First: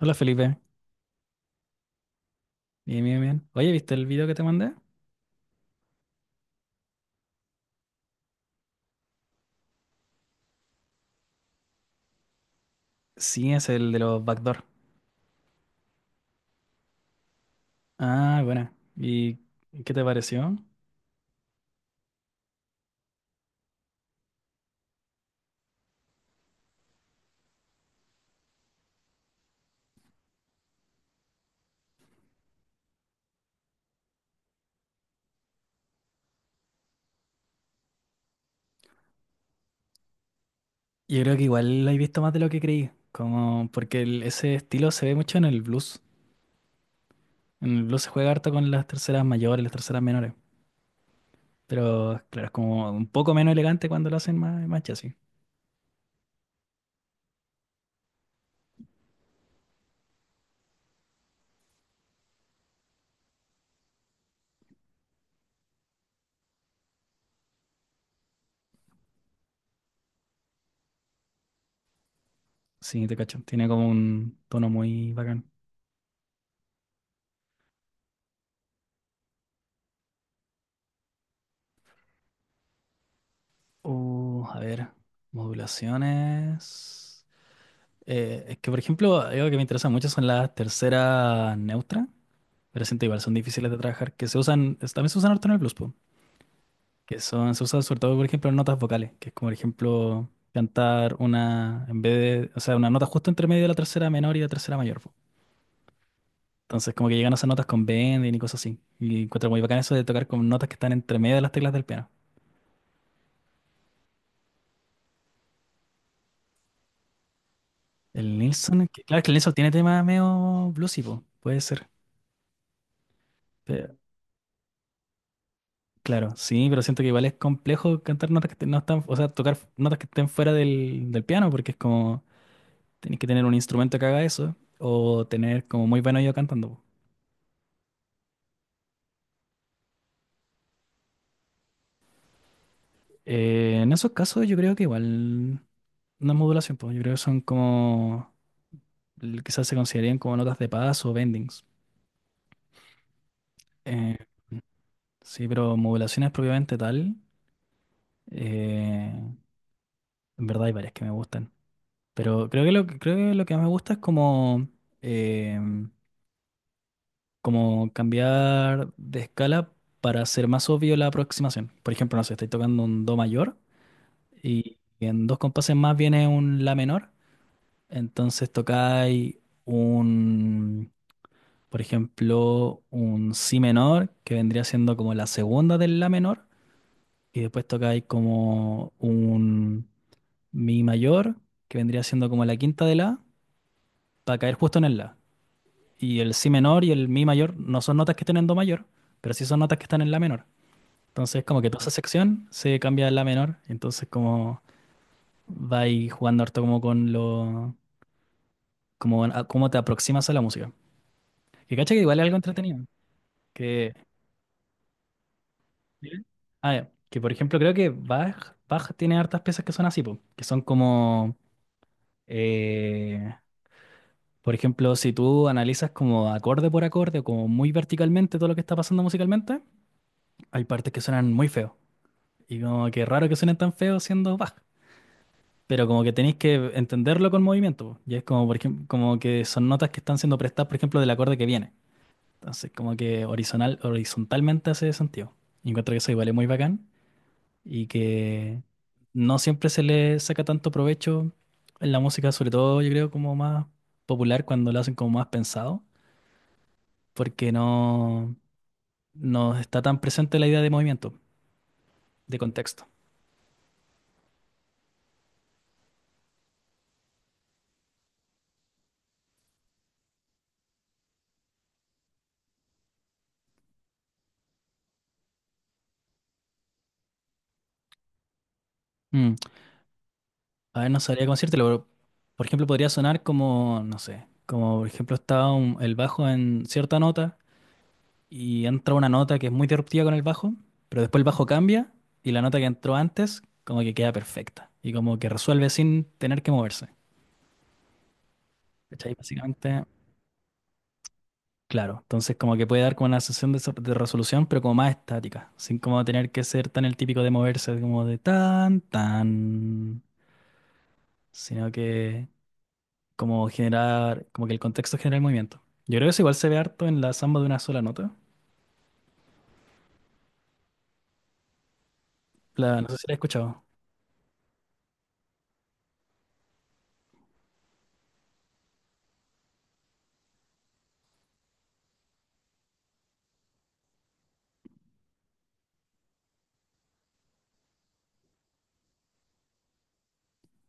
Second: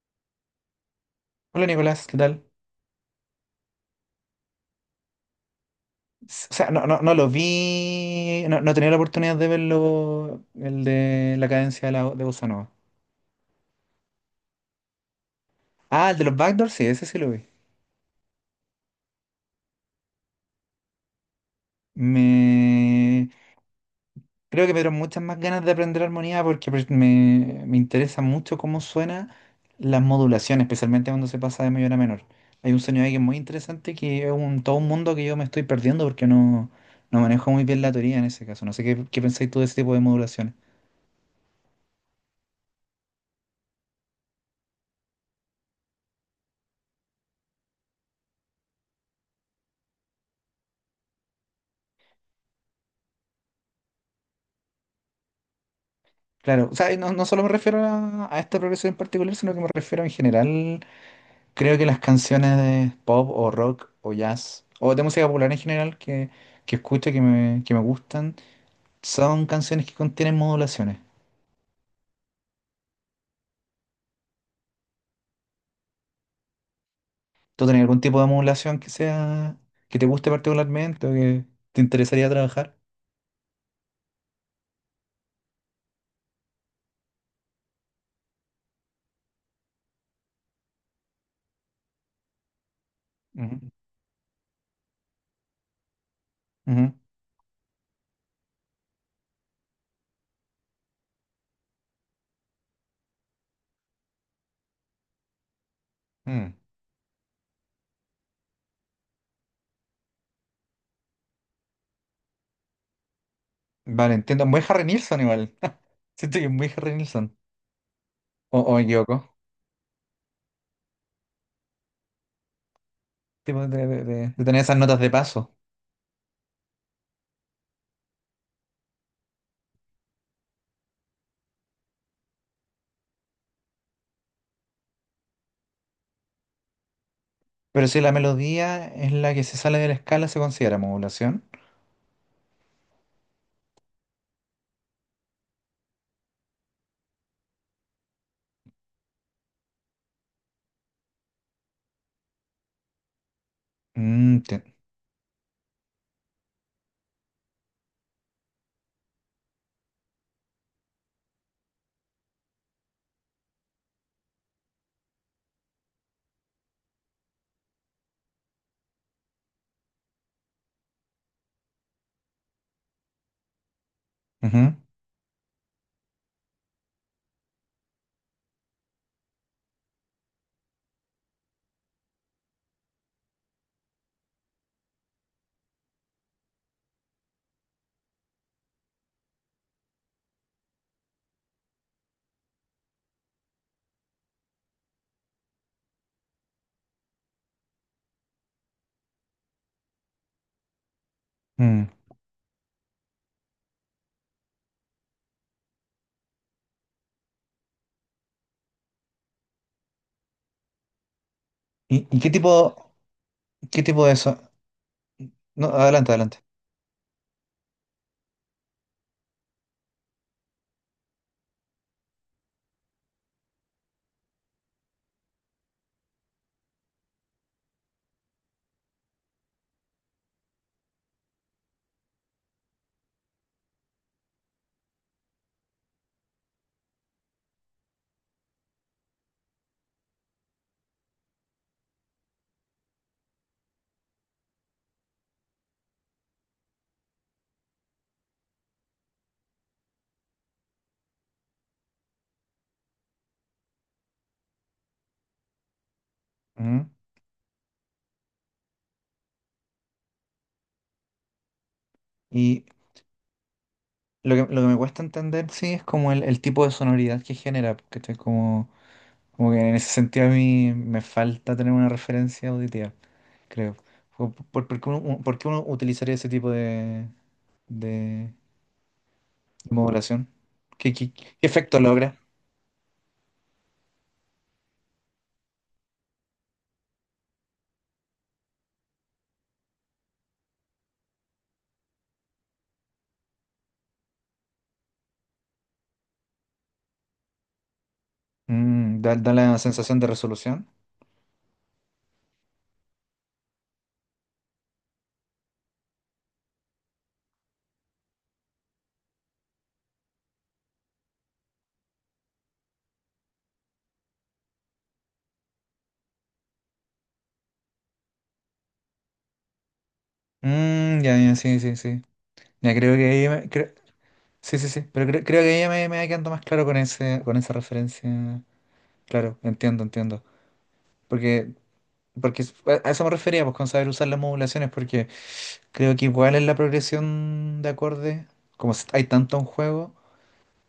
Hola Felipe, Hola Nicolás, ¿qué tal? bien, bien, bien. Oye, ¿viste el video que te mandé? No, no lo vi, no he tenido la oportunidad de verlo, el de la cadencia de, la, de Bossa Nova. Sí, es el de los backdoor. Ah, el de los backdoors, sí, ese sí lo vi. Ah, bueno. ¿Y qué te pareció? Me... Creo que me dieron muchas más ganas de aprender armonía porque pues, me interesa mucho cómo suena las modulaciones, especialmente cuando se pasa de mayor a menor. Hay un sonido ahí que es muy interesante, que es un, todo un mundo que yo me estoy perdiendo porque no manejo muy bien la teoría en ese caso. No sé qué, qué pensáis tú de ese tipo de modulaciones. Yo creo que igual lo he visto más de lo que creí, como porque ese estilo se ve mucho en el blues. En el blues se juega harto con las terceras mayores, las terceras menores, pero claro, es como un poco menos elegante cuando lo hacen más chasis. Claro, o sea, y no, no solo me refiero a esta progresión en particular, sino que me refiero en general. Creo que las canciones de pop o rock o jazz o de música popular en general que escucho, que me gustan, son canciones que contienen modulaciones. Sí, te cacho. Tiene como un tono muy bacán. ¿Tú tenés algún tipo de modulación que sea, que te guste particularmente o que te interesaría trabajar? A ver, modulaciones. Es que, por ejemplo, algo que me interesa mucho son las terceras neutras, pero siento igual son difíciles Ujú, de trabajar, que se usan, también se usan harto en el blues, po, ujú, que son, se usan sobre todo, por ejemplo, en notas vocales, que es como, por ejemplo, cantar una, en vez de, o sea, una nota justo entre medio de la tercera menor y la tercera mayor, po. mm. Entonces, como que llegan a esas notas con bending y cosas así. Y encuentro muy bacán eso de tocar con notas que están entre medio de las teclas del piano. Vale, entiendo. Muy Harry Nilsson igual. Siento que es muy Harry Nilsson. El O me Nilsson, equivoco. claro que el Nilsson tiene tema medio bluesy, po, puede ser. Tipo de, de tener esas notas de paso. Claro, sí, pero siento que igual es complejo cantar notas que no están, o sea, tocar notas que estén fuera del piano, porque es como, tenés que tener un instrumento que haga eso, o tener como muy buen oído cantando, po. Pero si la melodía es la que se sale de la escala, ¿se considera modulación? En esos casos yo creo que igual no es modulación, pues yo creo que son como, quizás se considerarían como notas de paz o bendings. Eh, Mm, te- sí, pero modulaciones propiamente tal, eh, en verdad hay varias que me gustan, pero creo que creo que lo que más me gusta es como... em, como cambiar de escala para hacer más obvio la aproximación. Por ejemplo, no sé, estoy tocando un do mayor ujú, y en dos compases más viene un la menor, entonces tocáis un, por ejemplo, un si menor, que vendría siendo como la segunda del la menor, y después tocáis como un mi mayor, que vendría siendo como la quinta de la, para caer justo en el la. Y el si menor y el mi mayor no son notas que estén en do mayor, pero sí son notas que están en la menor. Entonces, como que toda esa mm. sección se cambia a la menor. Entonces, como va ahí jugando harto como con lo... Como, cómo te aproximas a la música. Que cacha que igual Y es algo entretenido. Qué Que... tipo de eso? No, ¿Sí? adelante, adelante. Ah, ya. Que por ejemplo creo que Bach tiene hartas piezas que son así, po, que son como... eh, por ejemplo, si tú analizas como acorde por acorde o como muy verticalmente todo lo que está pasando musicalmente, hay partes que suenan muy feo. Y como que raro que suenen tan feos siendo Bach. Pero como que tenéis que entenderlo con movimiento, po. Y es como, por ejemplo, como que son notas que están siendo prestadas, por ejemplo, del acorde que viene. Entonces, como que horizontalmente hace sentido. Y encuentro que eso igual es muy bacán y que no siempre se le saca tanto provecho en la música, sobre todo yo creo como más popular cuando lo hacen como más pensado, Ujú. porque no está tan presente la idea de movimiento, de Y contexto. Lo que me cuesta entender, sí, es como el tipo de sonoridad que genera, porque estoy como, como que en ese sentido a mí me falta tener una referencia auditiva, creo. ¿Por qué uno, por qué uno utilizaría ese tipo de Mm. modulación? A ver, no sabría cómo ¿Qué decírtelo, efecto pero logra? por ejemplo podría sonar como, no sé, como por ejemplo está el bajo en cierta nota y entra una nota que es muy disruptiva con el bajo, pero después el bajo cambia y la nota que entró antes como que queda perfecta y como que resuelve sin tener que moverse. Mm, ¿Cachai? Da la Básicamente, sensación de resolución. claro. Entonces como que puede dar como una sensación de, de resolución, pero como más estática, sin como tener que ser tan el típico de moverse como de tan, sino que... como generar, como que el contexto genera el movimiento. Yo creo que eso igual se ve harto en la samba de una sola nota. Mm, ya, ya, sí, sí, sí. Ya La, no sé creo si que la he ahí me- escuchado. creo- Sí, sí, sí, pero creo que ahí me va quedando más claro con ese, con esa referencia. Claro, entiendo, entiendo. Porque, Porque a eso me refería, pues, con saber usar las modulaciones, porque creo que igual en la progresión de acordes, como hay tanto en juego,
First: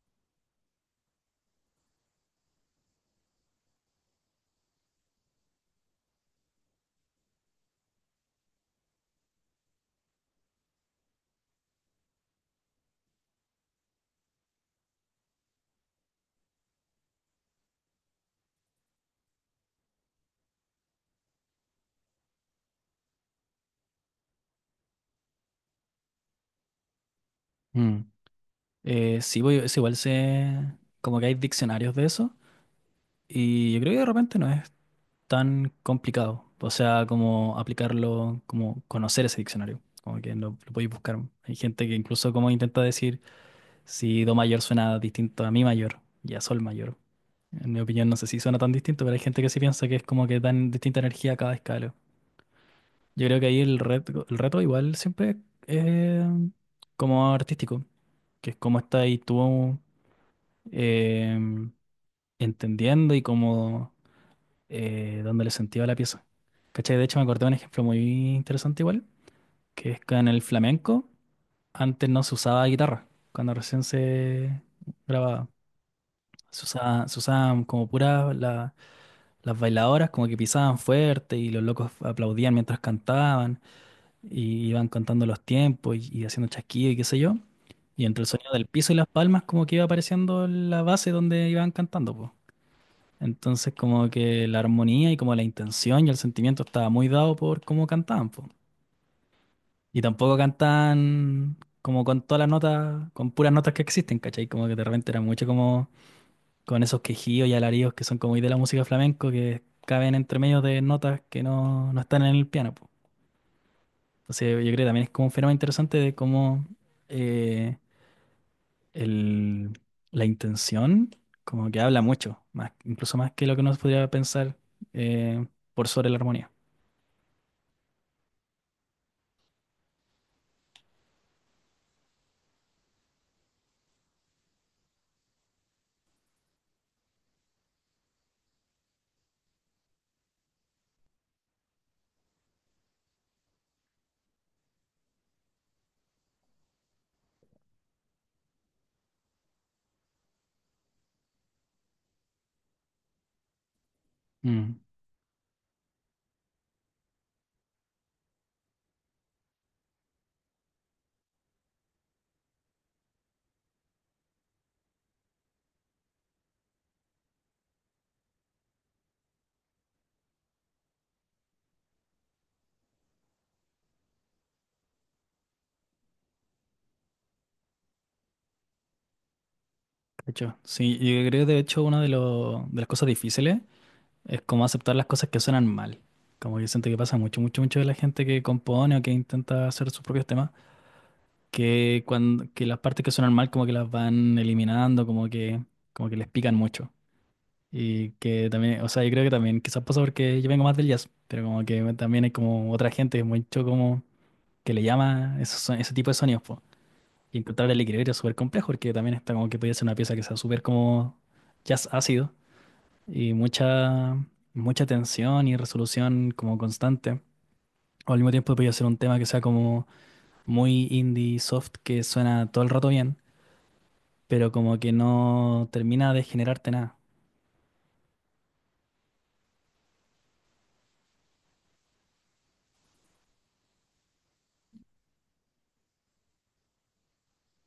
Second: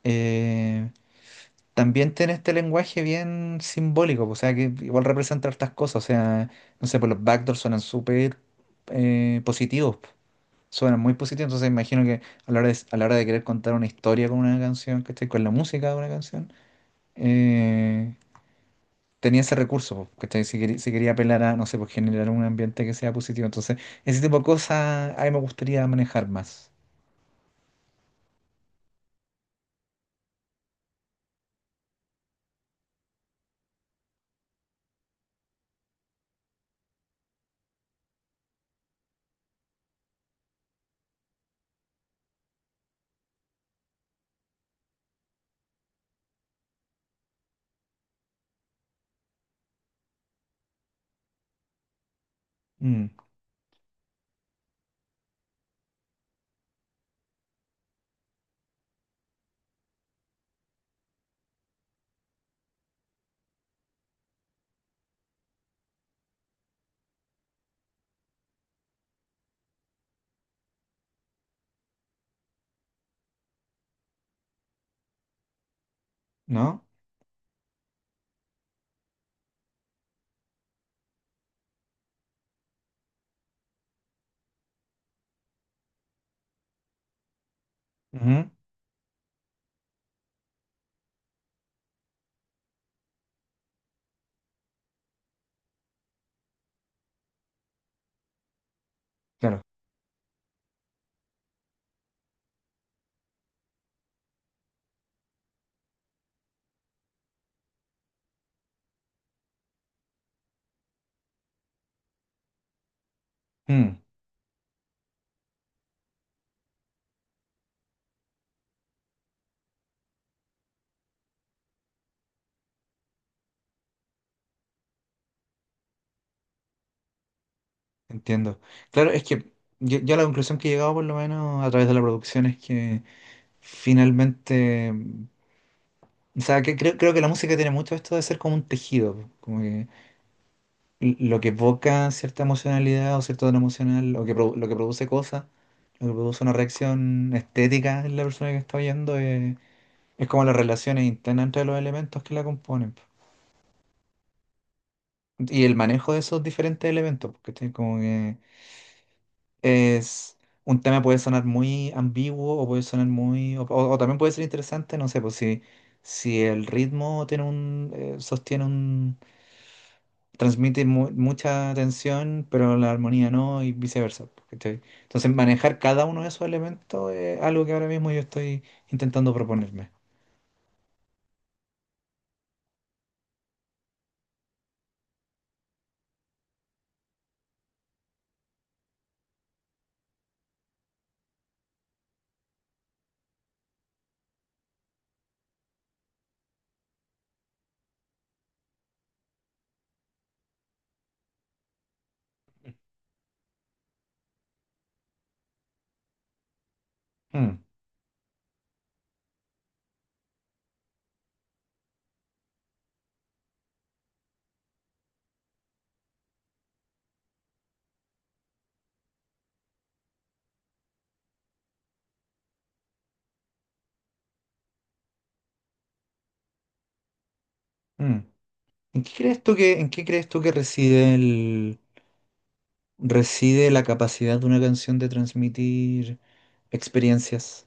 eh, también tiene este lenguaje bien simbólico, pues, o sea, que igual representa hartas cosas. O sea, no sé, pues los backdoors suenan súper positivos, suena muy positivos. Entonces imagino que a la hora de, a la hora de querer contar una historia con una canción, ¿cachai? Con la música de una canción, eh, tenía ese recurso, po, ¿cachai? Si quería, si quería apelar a, no sé, pues, generar un ambiente que sea positivo. Entonces, ese tipo de cosas a mí me gustaría manejar más. Mm. Sí, es igual se, como que hay diccionarios de eso y yo creo que de repente no es tan complicado. O sea, como aplicarlo, como conocer ese diccionario, como que lo podéis buscar. Hay gente que incluso como intenta decir si do mayor suena distinto a mi mayor y a sol mayor. En mi opinión, no sé si suena tan distinto, pero hay gente que sí piensa que es como que dan distinta energía a cada escala. Mm, Yo creo que ahí el reto igual siempre es eh, como artístico, que es cómo estás ahí tú em, entendiendo y como dándole sentido a la pieza. ¿Cachai? De hecho me acordé de un ejemplo muy interesante igual, que es que en el flamenco antes no se usaba guitarra, cuando recién se grababa. ¿No? Se usaban como puras las bailadoras, como que pisaban fuerte y los locos aplaudían mientras cantaban, y iban contando los tiempos y haciendo chasquido y qué sé yo. Y entre el Ujú, sonido del piso y las palmas como que iba apareciendo la base donde iban cantando, pues. Entonces como que la armonía y como la intención y el sentimiento estaba muy dado por cómo cantaban, pues. claro. Y tampoco cantaban como con todas las notas, con puras notas que existen, ¿cachai? Como que de repente era mucho como con esos quejidos y alaridos que son como muy de la música flamenco que caben entre medio de notas que no están en el piano. Mm, Entonces, yo creo que también es como un fenómeno interesante de cómo eh, el- la intención como que habla mucho, más, incluso más que lo que uno podría pensar, eh, por sobre la armonía. entiendo. Claro, es que yo, a la conclusión que he llegado, por lo menos a través de la producción, es que finalmente... mm, o sea, que creo que la música tiene mucho esto de ser como un tejido, como que lo que evoca cierta emocionalidad o cierto tono emocional, o que lo que produce cosas, lo que produce una reacción estética en la persona que está oyendo, es como las relaciones internas entre los elementos que la componen, po. Mm, Y el manejo de esos diferentes elementos, porque como que es un tema puede sonar muy ambiguo o puede sonar muy, o también puede ser interesante, no sé, pues si, si el ritmo tiene un, sostiene, transmite mucha tensión, pero la armonía no, y viceversa, po, ¿cachai? Entonces, manejar cada uno de esos elementos es algo que ahora mismo yo estoy intentando proponerme. de hecho sí, yo creo que de hecho una de, de las cosas difíciles es como aceptar las cosas que suenan mal. Como que siento que pasa mucho de la gente que compone o que intenta hacer sus propios temas, que las partes que suenan mal como que las van eliminando, como que les pican mucho. Y que también, o sea, yo creo que también quizás pasa porque yo vengo más del jazz, pero como que también hay como otra gente mucho como que le llama esos, ese tipo de sonidos, po. Y Mm, encontrar el equilibrio es súper complejo porque también está como que podría ser una pieza que sea súper como jazz ácido y mucha tensión y resolución como constante. O al mismo tiempo podría ser un tema que sea como muy indie soft que suena todo el rato bien, pero como que no termina de generarte nada. mm. ¿En qué crees tú que, en qué crees tú que reside el, reside la capacidad de una canción de transmitir experiencias?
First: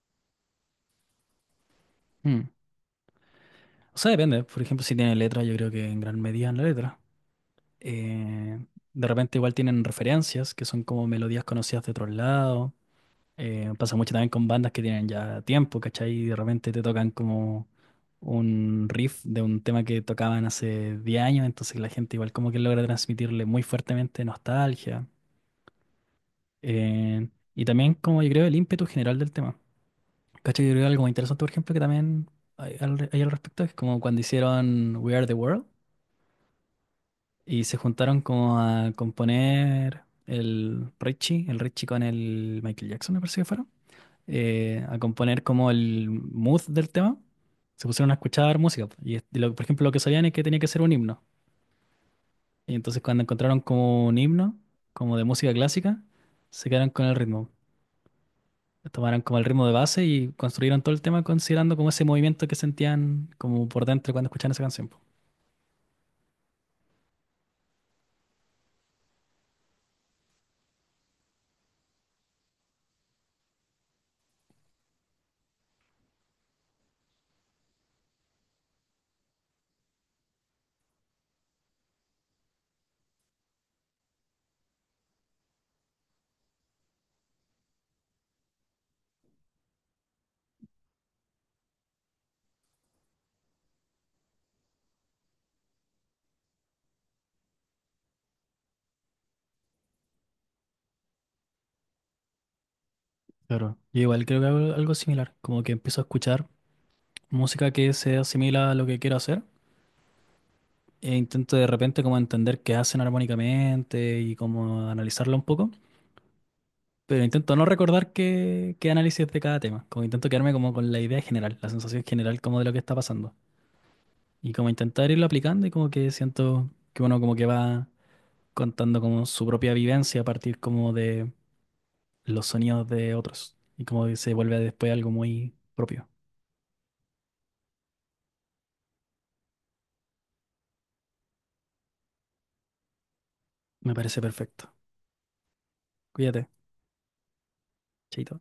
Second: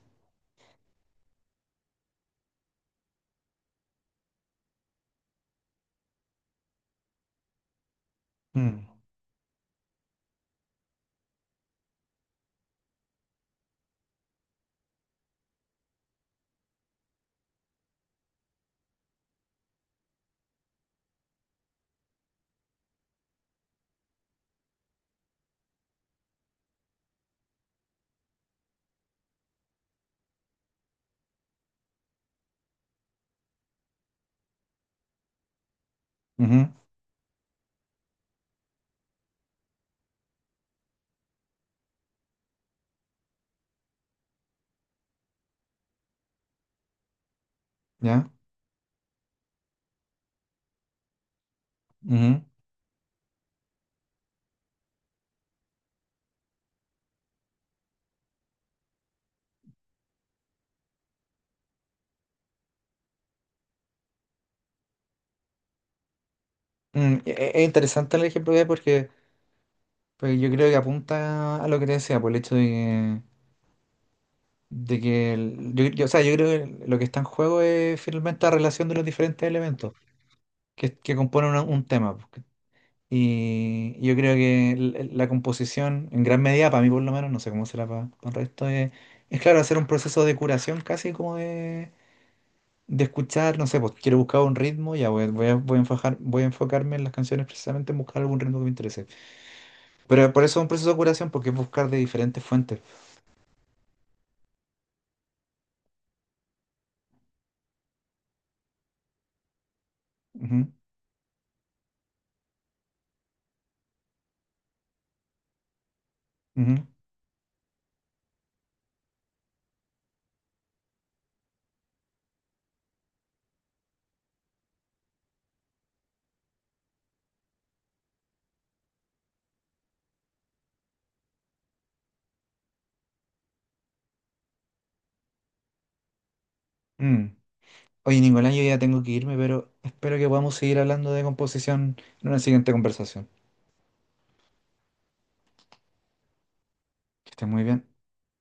O sea, depende. Por ejemplo, si tiene letra, yo creo que en gran medida en la letra. Eh, Mm, de repente igual tienen referencias, que son como melodías conocidas de otros lados. Pasa mucho también con bandas que tienen ya tiempo, ¿cachai? Y de repente te tocan como un riff de un tema que tocaban hace 10 años, entonces la gente igual como que logra transmitirle muy fuertemente nostalgia. Eh, y también como yo creo el ímpetu general del tema. ¿Cachai? Yo creo algo muy interesante, por ejemplo, que también hay al respecto, es como cuando hicieron We Are the World. ujú, Y se juntaron como a componer el Richie con el Michael Jackson, me parece que fueron, a componer como el mood del tema. Se pusieron a ¿ya? escuchar música. Y, por ejemplo, lo que sabían es que tenía que ser un himno. Ujú. Y entonces cuando encontraron como un himno, como de música clásica, se quedaron con el ritmo. Tomaron como el ritmo de base y construyeron todo el tema considerando como ese movimiento que sentían como por dentro cuando escuchaban esa canción, po. Mm, es interesante el ejemplo que hay porque, porque yo creo que apunta a lo que te decía, por el hecho de que yo, o sea, yo creo que lo que está en juego es finalmente la relación de los diferentes elementos que componen un tema, pues. Y yo creo que la composición, en gran medida, para mí por lo menos, no sé cómo será para el resto, es claro, hacer un proceso de curación casi como de escuchar, no sé, pues, quiero buscar un ritmo, ya voy, voy a, voy a enfocarme en las canciones precisamente en buscar algún ritmo que me interese. Pero por eso es un proceso de curación, porque es buscar de diferentes fuentes. Claro. Yo igual creo que hago algo similar, como que empiezo a escuchar música que se asimila a lo que quiero hacer Ujú, e intento de repente como entender qué hacen armónicamente y como analizarlo un poco, ujú, pero intento no recordar qué análisis de cada tema, como intento quedarme como con la idea general, la sensación general como de lo que está pasando y como intentar irlo aplicando y como que siento que uno como que va contando como su propia vivencia a partir como de los sonidos de otros y como que se vuelve después algo muy propio. mm. Oye, Nicolás, yo ya tengo que irme, pero espero que podamos seguir hablando de composición en una siguiente conversación. Me parece perfecto. Cuídate, Que estés muy bien. chaito.